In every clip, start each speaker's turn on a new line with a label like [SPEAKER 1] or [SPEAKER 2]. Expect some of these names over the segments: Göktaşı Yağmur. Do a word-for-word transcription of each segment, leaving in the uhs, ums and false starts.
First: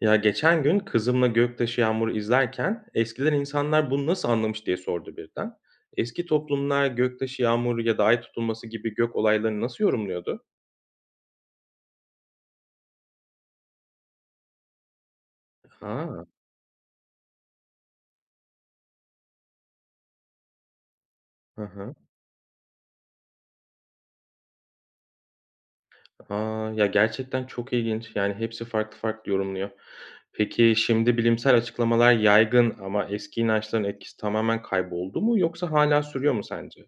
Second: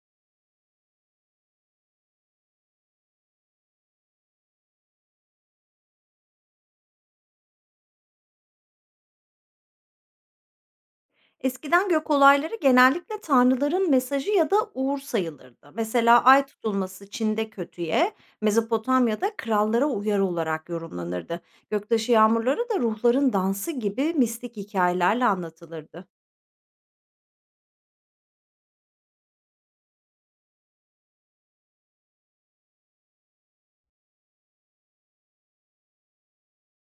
[SPEAKER 1] Ya geçen gün kızımla Göktaşı Yağmur'u izlerken eskiden insanlar bunu nasıl anlamış diye sordu birden. Eski toplumlar Göktaşı Yağmur'u ya da ay tutulması gibi gök olaylarını nasıl yorumluyordu?
[SPEAKER 2] Eskiden gök olayları genellikle tanrıların mesajı ya da uğur sayılırdı. Mesela
[SPEAKER 1] Ha,
[SPEAKER 2] ay tutulması Çin'de kötüye, Mezopotamya'da krallara uyarı olarak yorumlanırdı.
[SPEAKER 1] hı hı.
[SPEAKER 2] Göktaşı yağmurları da ruhların dansı gibi mistik hikayelerle anlatılırdı.
[SPEAKER 1] Aa, ya gerçekten çok ilginç. Yani hepsi farklı farklı yorumluyor. Peki şimdi bilimsel açıklamalar yaygın ama eski inançların etkisi tamamen kayboldu mu yoksa hala sürüyor mu sence?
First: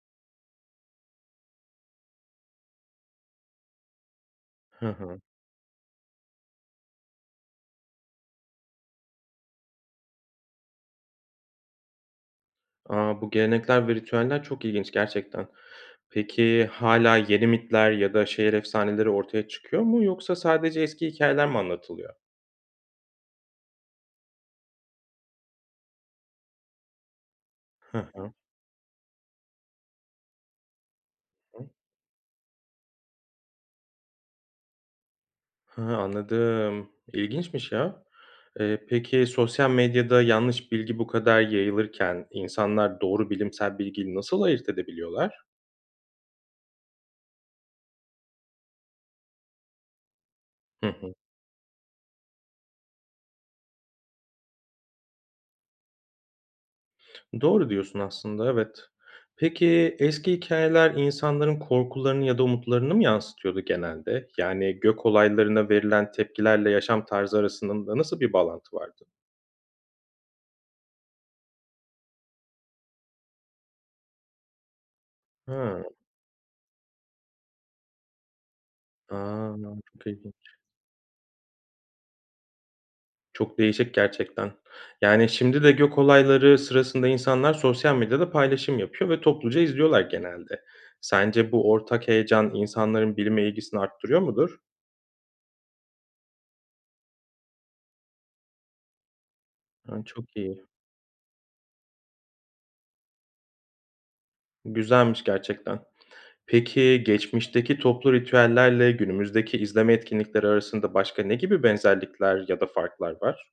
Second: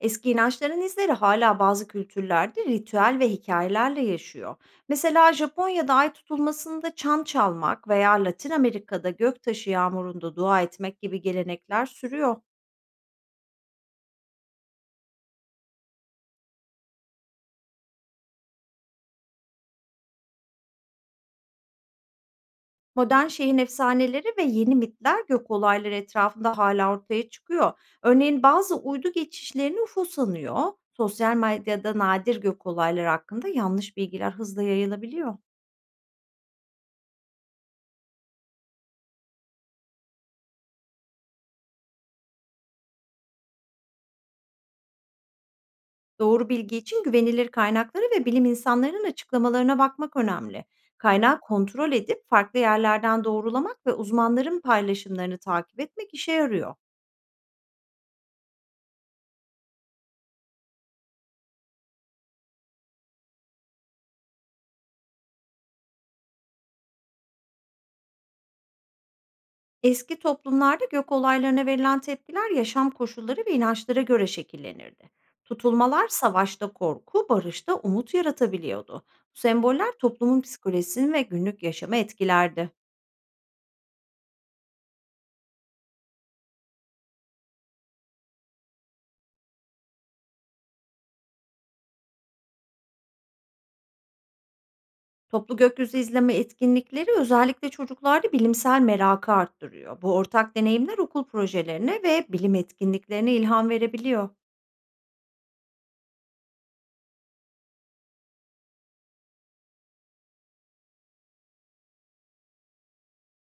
[SPEAKER 2] Eski inançların izleri hala bazı kültürlerde ritüel ve hikayelerle yaşıyor.
[SPEAKER 1] Hı hı.
[SPEAKER 2] Mesela Japonya'da ay tutulmasında çan çalmak veya Latin Amerika'da göktaşı yağmurunda dua etmek gibi gelenekler sürüyor.
[SPEAKER 1] A, bu gelenekler ve ritüeller çok ilginç gerçekten. Peki hala yeni mitler ya da şehir efsaneleri ortaya çıkıyor mu yoksa sadece eski hikayeler mi anlatılıyor?
[SPEAKER 2] Modern şehrin efsaneleri ve yeni mitler gök olayları etrafında hala ortaya çıkıyor.
[SPEAKER 1] Hı hı.
[SPEAKER 2] Örneğin bazı uydu geçişlerini U F O sanıyor. Sosyal
[SPEAKER 1] Hı.
[SPEAKER 2] medyada nadir gök olayları hakkında yanlış bilgiler hızla yayılabiliyor.
[SPEAKER 1] He, anladım. İlginçmiş ya. Eee, peki sosyal medyada yanlış bilgi bu kadar yayılırken insanlar doğru bilimsel bilgiyi nasıl ayırt edebiliyorlar?
[SPEAKER 2] Doğru bilgi için güvenilir kaynakları ve bilim insanlarının açıklamalarına bakmak önemli.
[SPEAKER 1] Hı hı.
[SPEAKER 2] Kaynağı kontrol edip farklı yerlerden doğrulamak ve uzmanların paylaşımlarını takip etmek işe yarıyor.
[SPEAKER 1] Doğru diyorsun aslında, evet. Peki, eski hikayeler insanların korkularını ya da umutlarını mı yansıtıyordu genelde? Yani gök olaylarına verilen tepkilerle yaşam tarzı arasında nasıl bir bağlantı vardı?
[SPEAKER 2] Eski toplumlarda gök olaylarına verilen tepkiler yaşam koşulları ve inançlara göre şekillenirdi.
[SPEAKER 1] Hıı.
[SPEAKER 2] Tutulmalar savaşta korku, barışta umut yaratabiliyordu.
[SPEAKER 1] A!
[SPEAKER 2] Bu semboller
[SPEAKER 1] Çok
[SPEAKER 2] toplumun
[SPEAKER 1] ilginç.
[SPEAKER 2] psikolojisini ve günlük yaşamı etkilerdi.
[SPEAKER 1] Çok değişik gerçekten. Yani, şimdi de gök olayları sırasında insanlar sosyal medyada paylaşım yapıyor ve topluca izliyorlar genelde. Sence bu ortak heyecan insanların bilime ilgisini arttırıyor mudur?
[SPEAKER 2] Toplu gökyüzü izleme etkinlikleri özellikle çocuklarda bilimsel merakı arttırıyor.
[SPEAKER 1] A,
[SPEAKER 2] Bu
[SPEAKER 1] çok
[SPEAKER 2] ortak
[SPEAKER 1] iyi.
[SPEAKER 2] deneyimler okul projelerine ve bilim etkinliklerine ilham verebiliyor.
[SPEAKER 1] Güzelmiş gerçekten. Peki, geçmişteki toplu ritüellerle günümüzdeki izleme etkinlikleri arasında başka ne gibi benzerlikler ya da farklar var?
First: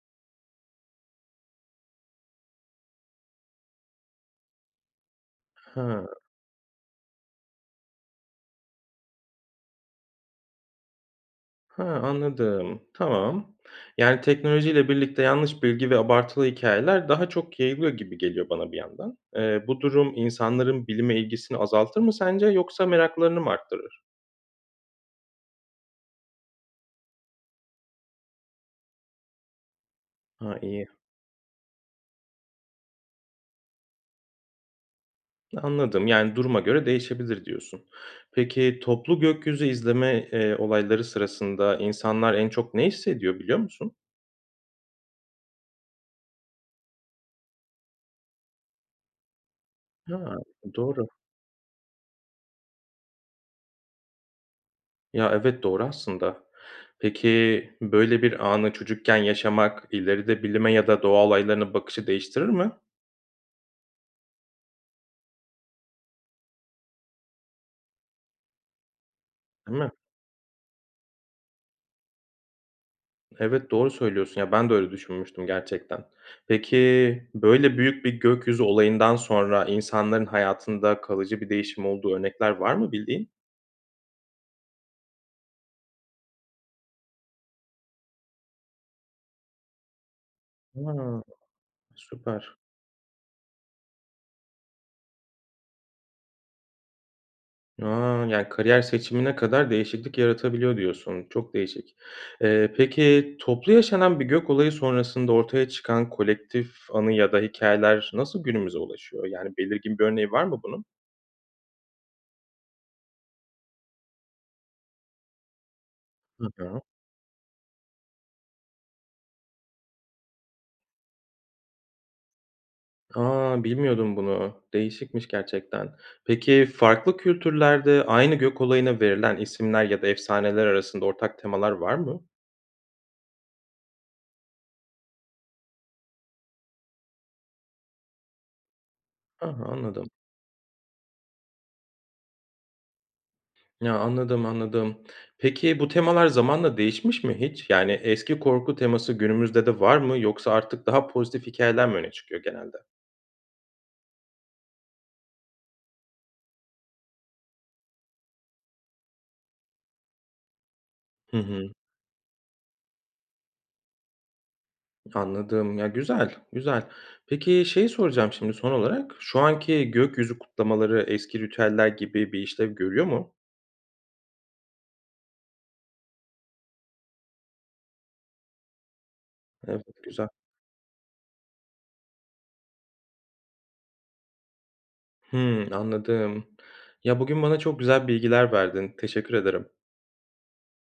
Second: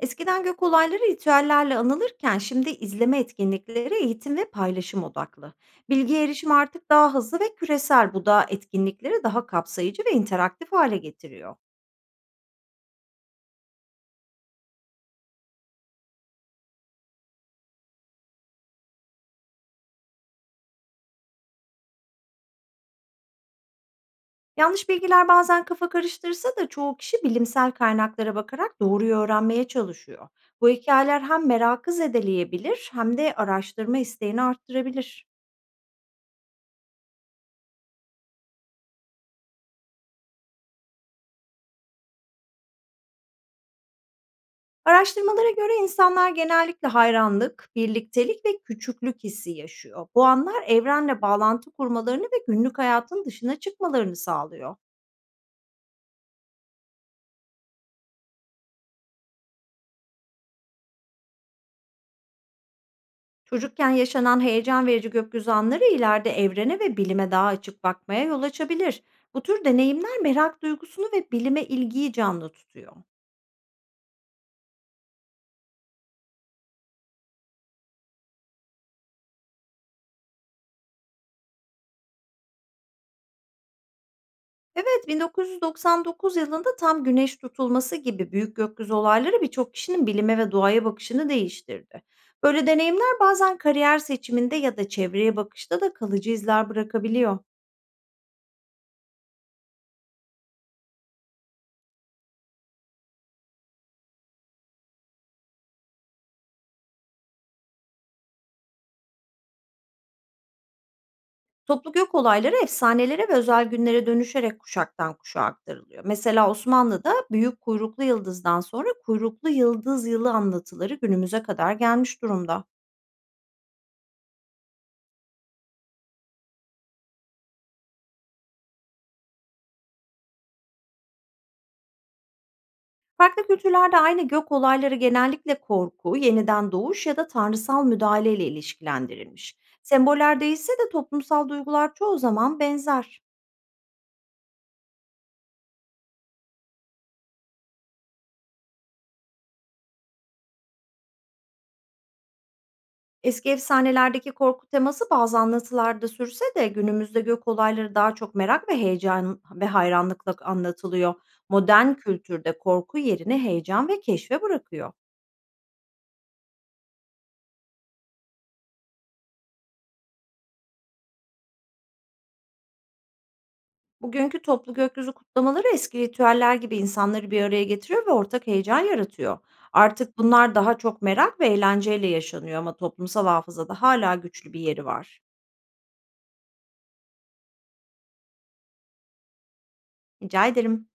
[SPEAKER 2] Eskiden gök olayları ritüellerle anılırken şimdi izleme etkinlikleri eğitim ve paylaşım odaklı.
[SPEAKER 1] Ha,
[SPEAKER 2] Bilgiye erişim artık daha hızlı ve küresel, bu da etkinlikleri daha kapsayıcı ve interaktif hale getiriyor.
[SPEAKER 1] ha, anladım. Tamam. Yani teknolojiyle birlikte yanlış bilgi ve abartılı hikayeler daha çok yayılıyor gibi geliyor bana bir yandan. Eee, bu durum insanların bilime ilgisini azaltır mı sence yoksa meraklarını mı arttırır?
[SPEAKER 2] Yanlış bilgiler bazen kafa karıştırsa da çoğu kişi bilimsel kaynaklara bakarak doğruyu öğrenmeye çalışıyor.
[SPEAKER 1] Ha,
[SPEAKER 2] Bu
[SPEAKER 1] iyi.
[SPEAKER 2] hikayeler hem merakı zedeleyebilir hem de araştırma isteğini arttırabilir.
[SPEAKER 1] Anladım. Yani duruma göre değişebilir diyorsun. Peki, toplu gökyüzü izleme, eee, olayları sırasında insanlar en çok ne hissediyor biliyor musun?
[SPEAKER 2] Araştırmalara göre insanlar genellikle hayranlık, birliktelik ve küçüklük hissi yaşıyor. Bu
[SPEAKER 1] Ha,
[SPEAKER 2] anlar
[SPEAKER 1] doğru.
[SPEAKER 2] evrenle bağlantı kurmalarını ve günlük hayatın dışına çıkmalarını sağlıyor.
[SPEAKER 1] Ya, evet, doğru aslında. Peki, böyle bir anı çocukken yaşamak ileride bilime ya da doğa olaylarına bakışı değiştirir mi?
[SPEAKER 2] Çocukken yaşanan heyecan verici gökyüzü anları ileride evrene ve bilime daha açık bakmaya yol açabilir. Bu tür
[SPEAKER 1] Değil mi?
[SPEAKER 2] deneyimler merak duygusunu ve bilime ilgiyi canlı tutuyor.
[SPEAKER 1] Evet, doğru söylüyorsun. Ya, ben de öyle düşünmüştüm gerçekten. Peki, böyle büyük bir gökyüzü olayından sonra insanların hayatında kalıcı bir değişim olduğu örnekler var mı bildiğin?
[SPEAKER 2] Evet, bin dokuz yüz doksan dokuz yılında tam güneş tutulması gibi büyük gökyüzü olayları birçok kişinin bilime ve doğaya
[SPEAKER 1] A,
[SPEAKER 2] bakışını değiştirdi.
[SPEAKER 1] süper.
[SPEAKER 2] Böyle deneyimler bazen kariyer seçiminde ya da çevreye bakışta da kalıcı izler bırakabiliyor.
[SPEAKER 1] A! Yani, kariyer seçimine kadar değişiklik yaratabiliyor diyorsun. Çok değişik. Eee, peki toplu yaşanan bir gök olayı sonrasında ortaya çıkan kolektif anı ya da hikayeler nasıl günümüze ulaşıyor? Yani, belirgin bir örneği var mı bunun?
[SPEAKER 2] Toplu gök olayları efsanelere ve özel günlere dönüşerek kuşaktan kuşağa aktarılıyor.
[SPEAKER 1] Hı
[SPEAKER 2] Mesela
[SPEAKER 1] hı.
[SPEAKER 2] Osmanlı'da büyük kuyruklu yıldızdan sonra kuyruklu yıldız yılı anlatıları günümüze kadar gelmiş durumda.
[SPEAKER 1] A! Bilmiyordum bunu. Değişikmiş gerçekten. Peki farklı kültürlerde aynı gök olayına verilen isimler ya da efsaneler arasında ortak temalar var mı?
[SPEAKER 2] Farklı kültürlerde aynı gök olayları genellikle korku, yeniden doğuş ya da tanrısal müdahale ile
[SPEAKER 1] Hı,
[SPEAKER 2] ilişkilendirilmiş.
[SPEAKER 1] anladım.
[SPEAKER 2] Semboller değişse de toplumsal duygular çoğu zaman benzer.
[SPEAKER 1] Ya, anladım, anladım. Peki bu temalar zamanla değişmiş mi hiç? Yani eski korku teması günümüzde de var mı yoksa artık daha pozitif hikayeler mi öne çıkıyor genelde?
[SPEAKER 2] Eski efsanelerdeki korku teması bazı anlatılarda sürse de günümüzde gök olayları daha çok merak ve heyecan ve hayranlıkla anlatılıyor.
[SPEAKER 1] Hı hı.
[SPEAKER 2] Modern kültürde korku yerini heyecan ve keşfe bırakıyor.
[SPEAKER 1] Anladım. Ya, güzel, güzel. Peki şeyi soracağım şimdi son olarak. Şu anki gökyüzü kutlamaları eski ritüeller gibi bir işlev görüyor mu?
[SPEAKER 2] Bugünkü toplu gökyüzü kutlamaları eski ritüeller gibi insanları bir araya getiriyor ve ortak heyecan yaratıyor.
[SPEAKER 1] Evet,
[SPEAKER 2] Artık
[SPEAKER 1] güzel.
[SPEAKER 2] bunlar daha çok merak ve eğlenceyle yaşanıyor ama toplumsal hafızada hala güçlü bir yeri var.
[SPEAKER 1] Hımm, anladım. Ya, bugün bana çok güzel bilgiler verdin. Teşekkür ederim.
[SPEAKER 2] Rica ederim.